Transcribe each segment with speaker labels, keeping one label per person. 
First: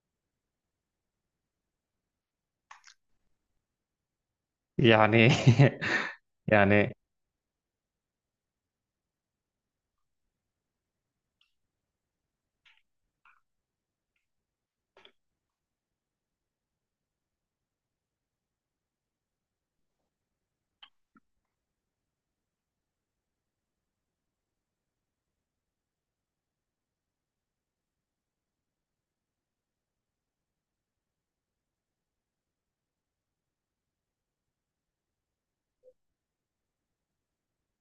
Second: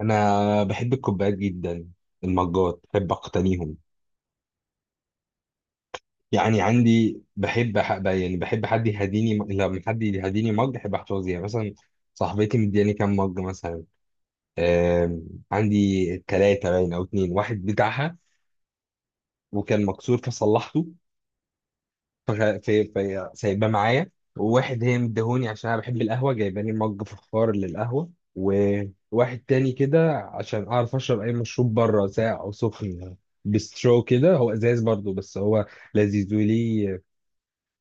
Speaker 1: انا بحب الكوبايات جدا. المجات بحب اقتنيهم.
Speaker 2: يعني.
Speaker 1: يعني
Speaker 2: يعني،
Speaker 1: عندي، بحب يعني بحب حد لما حد يهديني مج بحب احتفظ، يعني مثلا صاحبتي مدياني كام مج مثلا. آم، عندي ثلاثة باين او اتنين، واحد بتاعها وكان مكسور فصلحته، في سايباه معايا. وواحد هي مديهوني عشان انا بحب القهوه، جايباني مج فخار للقهوه. وواحد تاني كده عشان اعرف اشرب اي مشروب بره ساقع او سخن، بسترو كده، هو ازاز برضو بس هو لذيذ. وليه؟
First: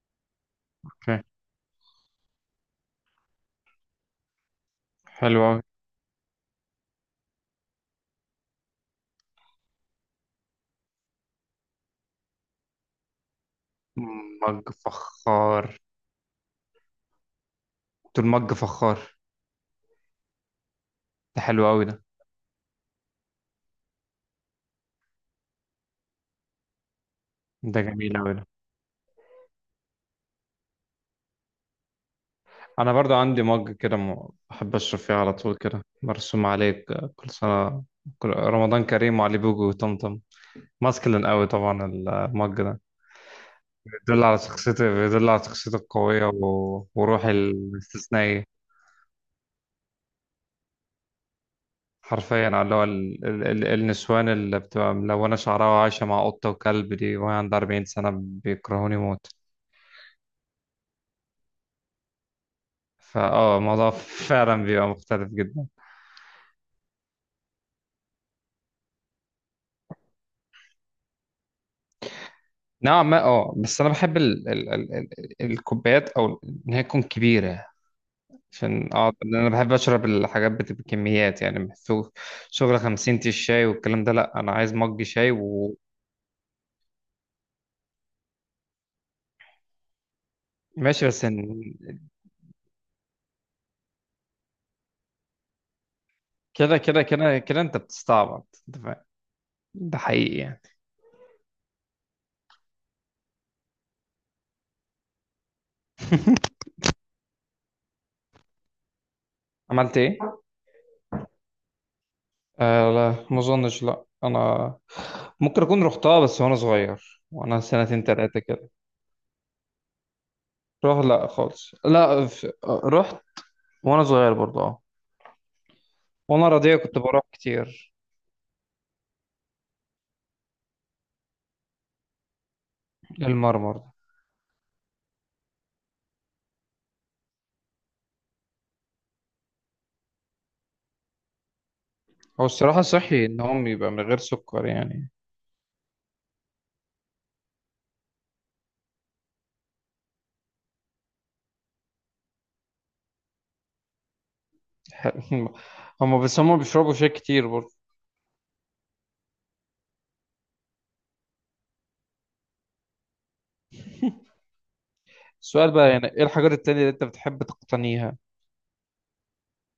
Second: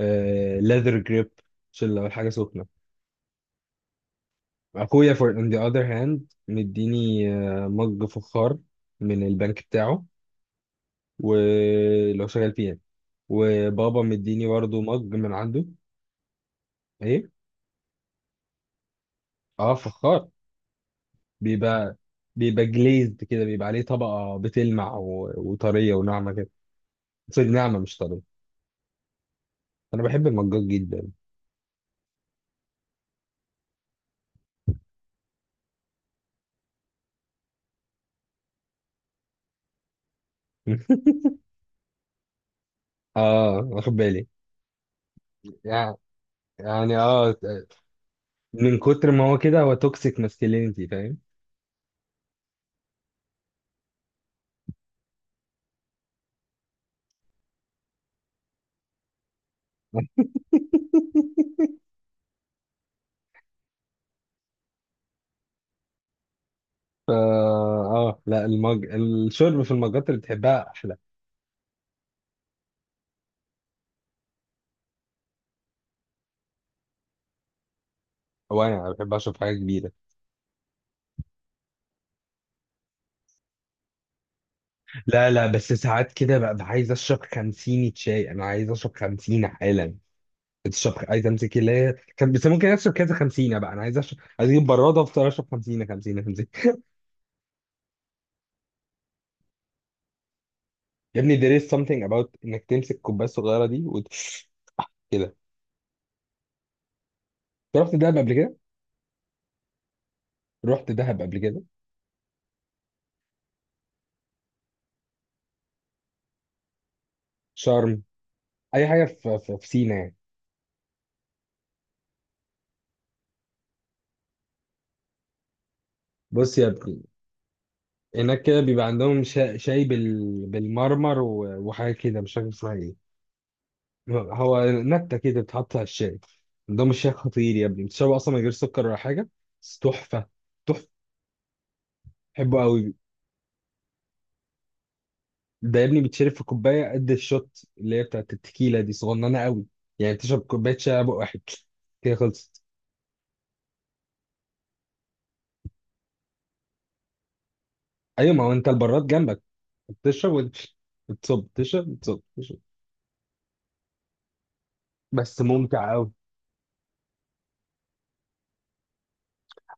Speaker 1: آه، ليذر
Speaker 2: اوكي.
Speaker 1: جريب، عشان لو الحاجه سخنه. اخويا for
Speaker 2: حلو
Speaker 1: on the
Speaker 2: أوي.
Speaker 1: other hand مديني مج فخار من البنك بتاعه ولو شغال فيه يعني. وبابا مديني
Speaker 2: مج
Speaker 1: برضو مج من عنده.
Speaker 2: فخار.
Speaker 1: ايه،
Speaker 2: دول مج فخار.
Speaker 1: اه فخار.
Speaker 2: ده حلو أوي
Speaker 1: بيبقى
Speaker 2: ده.
Speaker 1: بيبقى جليزد كده، بيبقى عليه طبقة بتلمع وطرية وناعمة كده. سوري، ناعمة
Speaker 2: ده
Speaker 1: مش
Speaker 2: جميل أوي
Speaker 1: طرية.
Speaker 2: ده.
Speaker 1: أنا بحب المجاج جدا.
Speaker 2: أنا برضو عندي مج كده، بحب أشرب فيه على طول، كده مرسوم عليه كل سنة، كل رمضان كريم وعلي بوجو وطمطم. ماسكلين أوي طبعا المج ده،
Speaker 1: اه، واخد
Speaker 2: بيدل
Speaker 1: بالي.
Speaker 2: على شخصيتي بيدل على شخصيتي
Speaker 1: يعني
Speaker 2: القوية و...
Speaker 1: يعني
Speaker 2: وروحي
Speaker 1: اه،
Speaker 2: الاستثنائية.
Speaker 1: من كتر ما هو كده هو توكسيك ماسكلينيتي، فاهم.
Speaker 2: حرفيا، على اللي هو النسوان اللي بتبقى ملونة شعرها وعايشة مع قطة وكلب دي، وهي عندها 40 سنة، بيكرهوني موت. فاه الموضوع فعلا بيبقى مختلف جدا.
Speaker 1: فا اه لا، الشرب في المجات اللي بتحبها احلى.
Speaker 2: نوعا ما، اه. بس انا بحب ال ال ال ال الكوبايات او ان هي تكون كبيرة.
Speaker 1: هو
Speaker 2: عشان
Speaker 1: انا بحب
Speaker 2: اقعد،
Speaker 1: اشرب
Speaker 2: لأن انا
Speaker 1: حاجه
Speaker 2: بحب
Speaker 1: كبيره.
Speaker 2: اشرب الحاجات بتبقى كميات يعني، مش شغل شغل 50 تي الشاي والكلام ده، لا انا عايز مج
Speaker 1: لا
Speaker 2: شاي
Speaker 1: لا، بس
Speaker 2: وماشي.
Speaker 1: ساعات كده ببقى عايز اشرب 50 شاي، انا عايز اشرب 50 حالا. الشب
Speaker 2: بس
Speaker 1: عايز امسك اللي هي كان، بس ممكن اشرب كذا خمسينه بقى، انا عايز اشرب، عايز اجيب براده افضل اشرب خمسينه خمسينه خمسينه.
Speaker 2: كده كده كده كده انت بتستعبط، انت فاهم. ده حقيقي يعني.
Speaker 1: يا ابني there is something about انك تمسك الكوبايه الصغيره دي كده. رحت دهب قبل كده.
Speaker 2: عملت ايه؟
Speaker 1: رحت دهب قبل كده.
Speaker 2: آه لا، ما اظنش، لا انا ممكن اكون رحتها بس وانا صغير، وانا
Speaker 1: شرم،
Speaker 2: سنتين تلاتة كده.
Speaker 1: اي حاجه في في سينا يعني.
Speaker 2: روح لا خالص، لا، في... آه، رحت وانا صغير برضه، اه. وانا
Speaker 1: بص يا
Speaker 2: رضيع كنت
Speaker 1: ابني،
Speaker 2: بروح كتير.
Speaker 1: هناك كده بيبقى عندهم شاي بالمرمر وحاجه كده مش فاكر اسمها ايه.
Speaker 2: المرمر ده.
Speaker 1: هو نكته كده بتحط على الشاي. عندهم الشاي خطير يا ابني، بتشربه اصلا من غير سكر ولا حاجه، بس تحفه، تحفه،
Speaker 2: هو
Speaker 1: بحبه
Speaker 2: الصراحة
Speaker 1: قوي.
Speaker 2: صحي ان هم يبقى من غير سكر يعني.
Speaker 1: ده يا ابني بيتشرب في كوبايه قد الشوت اللي هي بتاعت التكيله دي، صغننه قوي. يعني تشرب كوبايه شاي بق واحد. كده خلصت.
Speaker 2: هم، بس هم بيشربوا شاي كتير برضه.
Speaker 1: ايوه، ما هو انت البراد جنبك، بتشرب وتمشي، بتصب تشرب، بتصب تشرب، بس
Speaker 2: السؤال بقى،
Speaker 1: ممتع
Speaker 2: يعني
Speaker 1: قوي.
Speaker 2: ايه الحاجات التانية اللي انت بتحب تقتنيها؟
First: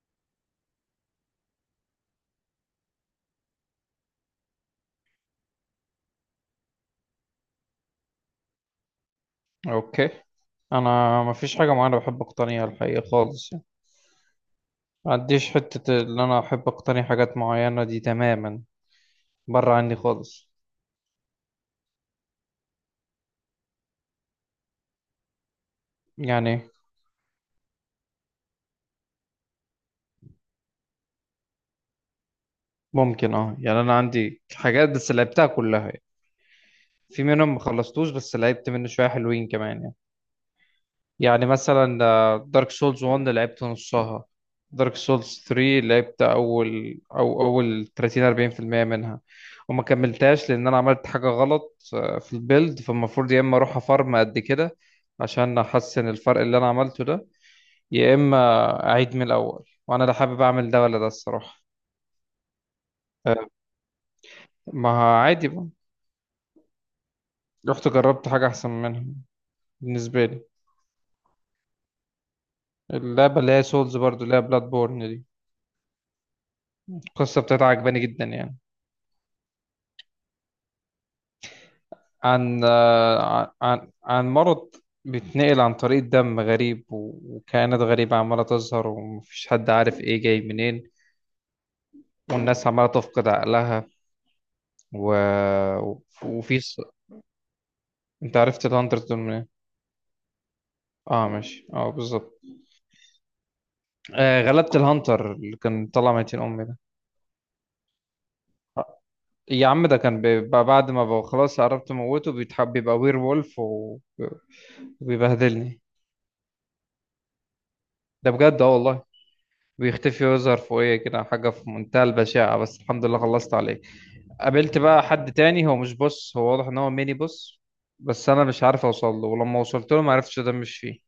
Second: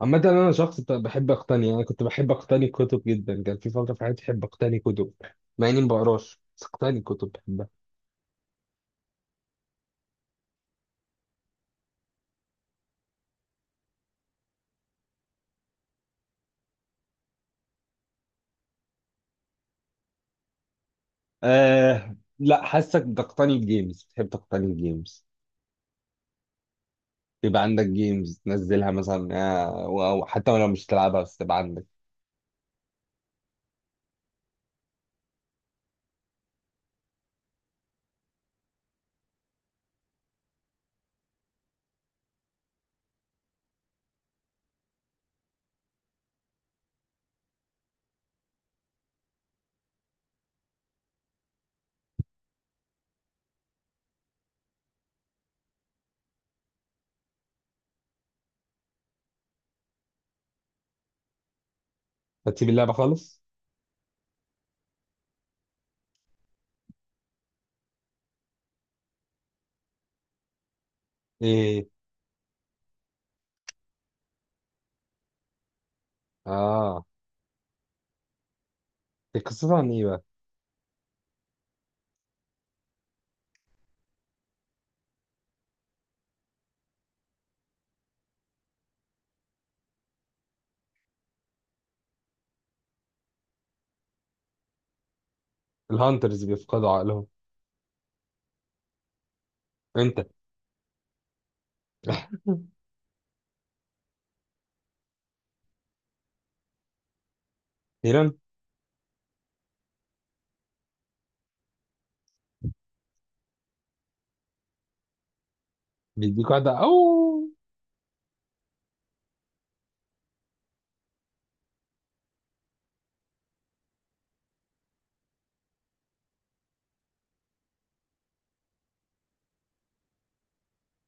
Speaker 1: عامة أنا شخص بحب أقتني، يعني كنت بحب أقتني كتب جدا، كان في فترة في حياتي بحب أقتني كتب، مع إني ما بقراش بس أقتني كتب بحبها.
Speaker 2: اوكي. انا ما فيش حاجة معينة بحب اقتنيها الحقيقة خالص يعني، ما عنديش حتة ان انا احب اقتني حاجات معينة دي تماما، بره عني خالص
Speaker 1: آه لا، حاسك بتقتني الجيمز، بتحب تقتني الجيمز.
Speaker 2: يعني.
Speaker 1: بيبقى عندك جيمز تنزلها مثلا، أو حتى لو مش تلعبها بس تبقى عندك.
Speaker 2: ممكن اه، يعني انا عندي حاجات بس لعبتها كلها يعني. في منهم ما خلصتوش، بس لعبت منه شويه حلوين كمان يعني. يعني مثلا، دارك سولز 1، لعبت نصها. دارك سولز 3، لعبت اول او اول 30، 40% منها. وما كملتهاش لان انا عملت حاجه غلط في البيلد، فالمفروض يا اما اروح افارم قد كده عشان احسن الفرق اللي انا عملته ده، يا اما اعيد من الاول، وانا لا حابب اعمل ده ولا ده الصراحه.
Speaker 1: هتسيب اللعبة خالص؟
Speaker 2: آه. ما عادي بقى. رحت جربت حاجة أحسن منها بالنسبة لي.
Speaker 1: ايه،
Speaker 2: اللعبة اللي هي سولز برضو، اللي هي بلاد بورن دي،
Speaker 1: اه.
Speaker 2: القصة بتاعتها عجباني جدا يعني.
Speaker 1: هي قصتها عن ايه بقى؟
Speaker 2: عن مرض بيتنقل عن طريق دم غريب و- وكائنات غريبة عمالة تظهر، ومفيش حد عارف إيه جاي منين. والناس عمالة تفقد عقلها و...
Speaker 1: الهانترز
Speaker 2: وفي ص...
Speaker 1: بيفقدوا عقلهم.
Speaker 2: أنت عرفت الهانتر دول منين؟
Speaker 1: انت.
Speaker 2: اه ماشي، اه بالظبط. غلبت الهانتر اللي كان طلع ميتين أمي ده.
Speaker 1: هيران.
Speaker 2: يا عم، ده كان بيبقى بعد ما بقى خلاص، قربت اموته بيتحب بيبقى وير وولف وبيبهدلني.
Speaker 1: بيديك واحدة او.
Speaker 2: ده بجد، اه والله. بيختفي ويظهر فوقيه كده حاجه في منتهى البشاعه، بس الحمد لله خلصت عليه. قابلت بقى حد تاني، هو مش بص، هو واضح ان هو ميني بص. بس انا مش عارف اوصل له، ولما وصلت له ما عرفتش، مش فيه.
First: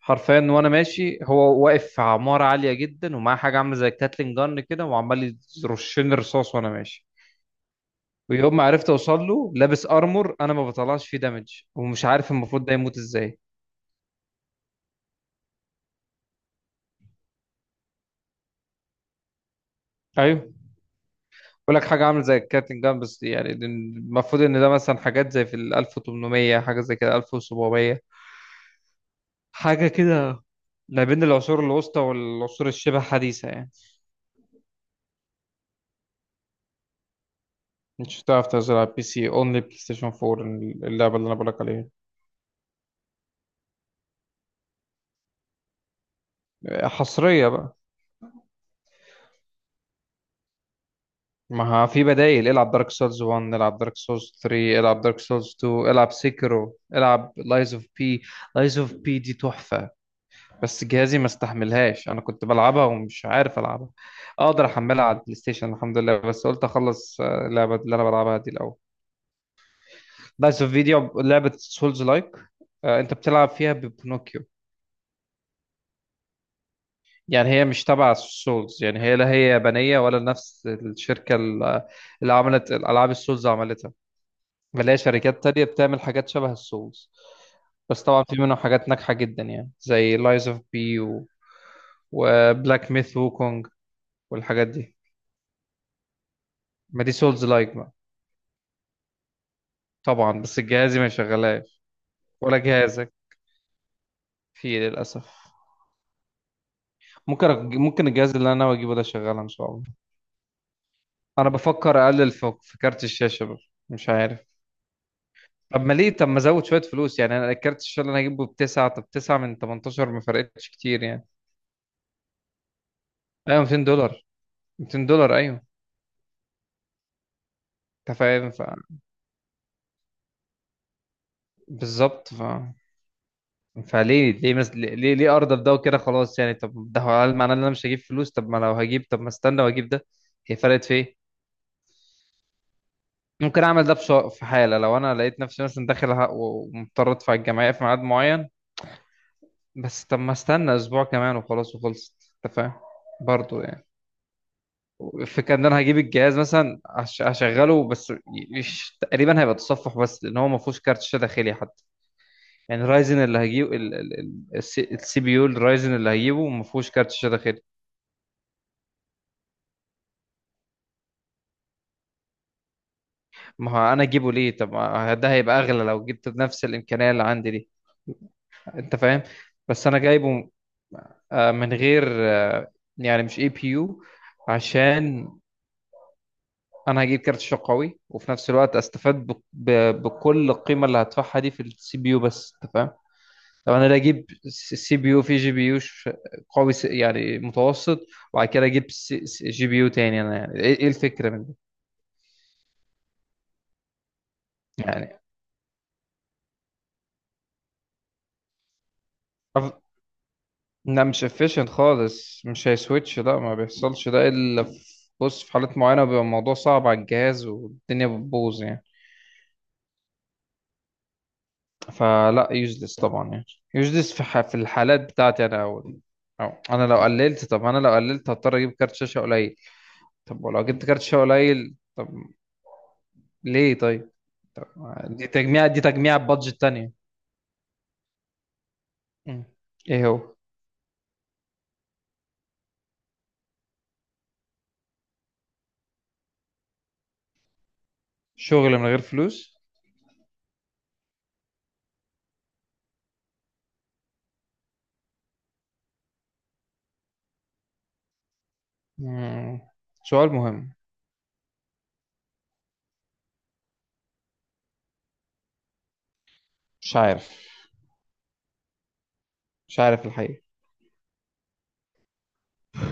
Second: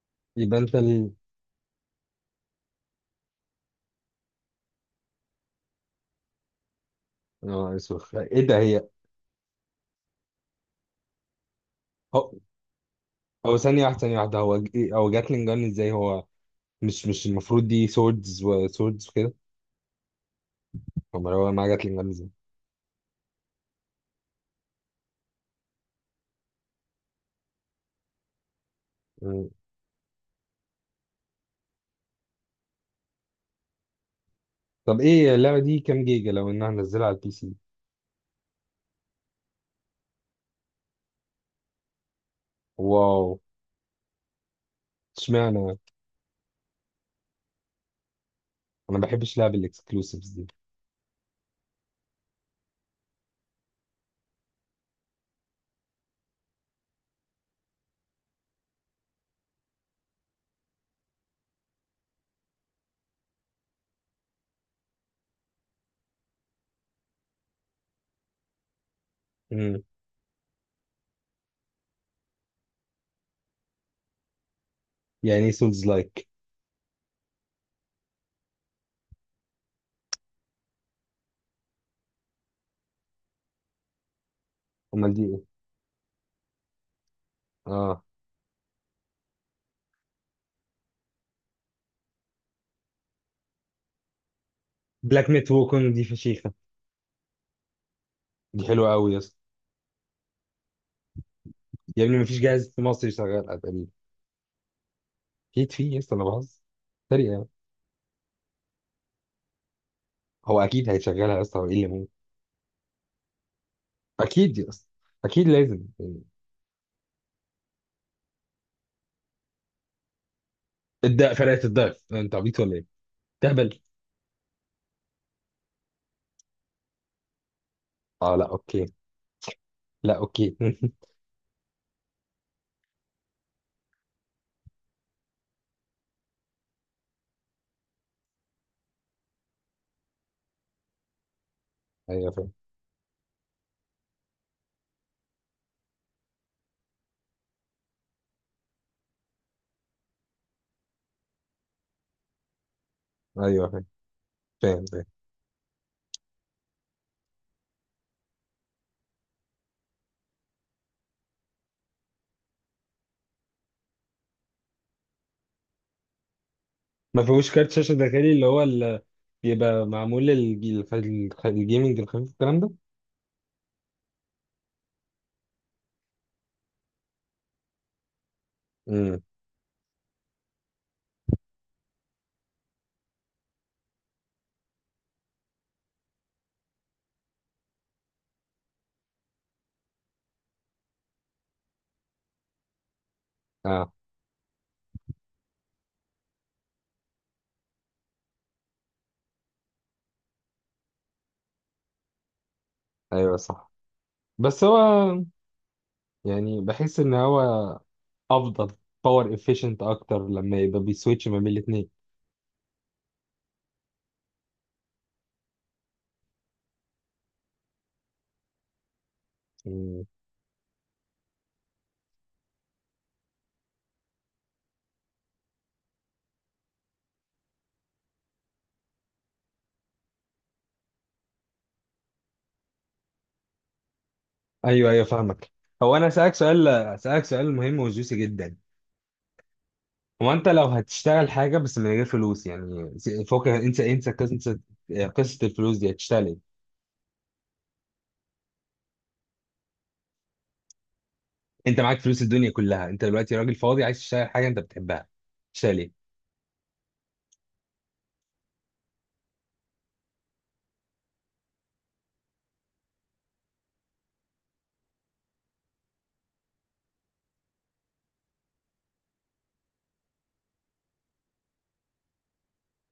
Speaker 2: حرفيا
Speaker 1: يبقى
Speaker 2: وانا
Speaker 1: انت ال.
Speaker 2: ماشي، هو واقف في عماره عاليه جدا، ومعاه حاجه عامله زي الكاتلين جن كده وعمال يرشني رصاص وانا ماشي.
Speaker 1: اه، اسوخ ايه ده،
Speaker 2: ويوم ما
Speaker 1: هي.
Speaker 2: عرفت اوصل له، لابس ارمور، انا ما بطلعش فيه دامج، ومش
Speaker 1: هو
Speaker 2: عارف المفروض ده يموت ازاي.
Speaker 1: هو ثانية واحدة ثانية واحدة، هو هو جاتلين جان ازاي؟ هو مش المفروض دي سوردز وسوردز وكده.
Speaker 2: ايوه،
Speaker 1: امال هو معاه
Speaker 2: بقول لك
Speaker 1: جاتلين
Speaker 2: حاجه
Speaker 1: جان
Speaker 2: عامله
Speaker 1: ازاي؟
Speaker 2: زي الكابتن جان، بس يعني المفروض ان ده مثلا حاجات زي في ال 1800، حاجه زي كده 1700،
Speaker 1: مم.
Speaker 2: حاجه كده. ما بين العصور الوسطى والعصور الشبه حديثة يعني.
Speaker 1: طب ايه اللعبة دي كام جيجا لو انها نزلها على البي سي؟
Speaker 2: مش هتعرف تنزل على البي سي، اونلي بلاي ستيشن 4. اللعبه اللي انا بقولك عليها
Speaker 1: واو، اشمعنى انا.
Speaker 2: حصرية بقى.
Speaker 1: ما بحبش لعب الاكسكلوسيفز دي.
Speaker 2: ما في بدايل، العب دارك سولز 1، العب دارك سولز 3، العب دارك سولز 2، العب سيكرو، العب لايز اوف بي. لايز اوف بي دي تحفة. بس جهازي ما استحملهاش، انا كنت بلعبها ومش عارف العبها. اقدر احملها على البلاي ستيشن الحمد لله، بس قلت اخلص اللعبة اللي انا بلعبها دي الاول.
Speaker 1: مم.
Speaker 2: لايز اوف فيديو لعبة سولز لايك، انت بتلعب فيها ببنوكيو.
Speaker 1: يعني ايه سولز لايك؟
Speaker 2: يعني هي مش تبع سولز، يعني هي لا هي يابانية، ولا نفس الشركة اللي عملت الالعاب السولز عملتها. بلاقي
Speaker 1: امال دي ايه؟
Speaker 2: شركات تانية بتعمل حاجات شبه السولز.
Speaker 1: اه.
Speaker 2: بس طبعا في منهم حاجات ناجحة جدا يعني زي لايز اوف بي وبلاك ميث ووكونج، والحاجات دي.
Speaker 1: بلاك ميت ووكونج دي فشيخه.
Speaker 2: ما دي سولز لايك بقى.
Speaker 1: دي حلوه قوي يا اسطى.
Speaker 2: طبعا، بس جهازي ما يشغلهاش
Speaker 1: يا ابني مفيش
Speaker 2: ولا
Speaker 1: جهاز في مصر
Speaker 2: جهازك،
Speaker 1: يشغلها تقريبا.
Speaker 2: فيه للأسف.
Speaker 1: اكيد في يا اسطى، انا بهزر. سريع.
Speaker 2: ممكن الجهاز اللي انا ناوي اجيبه ده شغال ان شاء الله.
Speaker 1: هو اكيد هيشغلها يا
Speaker 2: انا
Speaker 1: اسطى، هو ايه اللي
Speaker 2: بفكر
Speaker 1: ممكن.
Speaker 2: اقلل في كارت الشاشة بقى. مش عارف.
Speaker 1: اكيد يا اسطى، اكيد
Speaker 2: طب
Speaker 1: لازم
Speaker 2: ما ليه،
Speaker 1: يعني.
Speaker 2: طب ما ازود شوية فلوس يعني، انا الكارت الشاشة اللي انا هجيبه بتسعة، طب تسعة من 18 ما فرقتش كتير يعني.
Speaker 1: الد فرقه الضعف، انت عبيط ولا ايه؟
Speaker 2: ايوه،
Speaker 1: تهبل.
Speaker 2: 200 دولار. 200 دولار ايوه. انت
Speaker 1: اه لا،
Speaker 2: فاهم.
Speaker 1: اوكي. لا اوكي.
Speaker 2: بالظبط، فليه ليه مس... ليه ليه ارضى بده وكده خلاص يعني. طب ده هو، هل معناه ان انا مش هجيب فلوس؟ طب ما لو هجيب، طب ما استنى واجيب ده. هي فرقت في ايه؟
Speaker 1: ايوه فاهم.
Speaker 2: ممكن اعمل ده في حاله لو انا لقيت نفسي مثلا داخل ومضطر ادفع الجمعيه في ميعاد معين. بس طب ما استنى اسبوع كمان وخلاص، وخلصت، انت فاهم. برضه
Speaker 1: ايوه فاهم،
Speaker 2: يعني.
Speaker 1: فاهم، فاهم.
Speaker 2: الفكره ان انا هجيب الجهاز مثلا، هشغله بس تقريبا هيبقى تصفح بس، لان هو ما فيهوش كارت شاشه داخلي حتى. يعني رايزن اللي هجيبه، السي بي يو الرايزن اللي هجيبه ما فيهوش كارت
Speaker 1: ما
Speaker 2: شاشه
Speaker 1: فيهوش
Speaker 2: داخلي.
Speaker 1: كارت شاشه داخلي، اللي هو ال... بيبقى معمول الجيمنج الخفيف، الكلام ده.
Speaker 2: ما هو انا اجيبه ليه؟ طب ما ده هيبقى اغلى لو جبت بنفس الامكانيه اللي عندي دي، انت
Speaker 1: امم.
Speaker 2: فاهم. بس انا جايبه من غير يعني مش اي بي يو. عشان انا هجيب كارت شاشه قوي، وفي نفس الوقت استفاد بكل القيمه اللي هدفعها دي في السي بي يو، بس انت فاهم. طب انا
Speaker 1: اه
Speaker 2: لا اجيب سي بي يو في جي بي يو قوي يعني متوسط. وبعد كده اجيب جي بي يو تاني، انا يعني، ايه الفكره من
Speaker 1: ايوه صح، بس هو،
Speaker 2: يعني.
Speaker 1: يعني بحس ان هو افضل، باور
Speaker 2: أف...
Speaker 1: افيشنت اكتر لما يبقى
Speaker 2: لا مش
Speaker 1: بيسويتش ما بين
Speaker 2: efficient
Speaker 1: الاثنين.
Speaker 2: خالص، مش هيسويتش، لا ما بيحصلش ده الا في، بص، في حالات معينة بيبقى الموضوع صعب على الجهاز والدنيا بتبوظ يعني. فلا يوزلس طبعا يعني. يوزلس في الحالات بتاعتي انا اول. أو انا لو قللت، طب انا لو قللت هضطر اجيب كارت شاشة قليل. طب ولو جبت كارت شاشة قليل طب ليه طيب. طب،
Speaker 1: ايوه ايوه
Speaker 2: دي
Speaker 1: فاهمك.
Speaker 2: تجميع دي
Speaker 1: هو انا
Speaker 2: تجميع بادجت تانية.
Speaker 1: اسالك سؤال مهم وجوسي جدا.
Speaker 2: مم. ايه
Speaker 1: هو
Speaker 2: هو؟
Speaker 1: انت لو هتشتغل حاجه بس من غير فلوس يعني، فوق، انسى قصه، قصه الفلوس دي. هتشتغل ايه؟
Speaker 2: شغل من غير فلوس.
Speaker 1: انت معاك فلوس الدنيا كلها، انت دلوقتي راجل فاضي عايز تشتغل حاجه انت بتحبها، تشتغل ايه؟
Speaker 2: مم. سؤال مهم. مش عارف. مش عارف الحقيقة.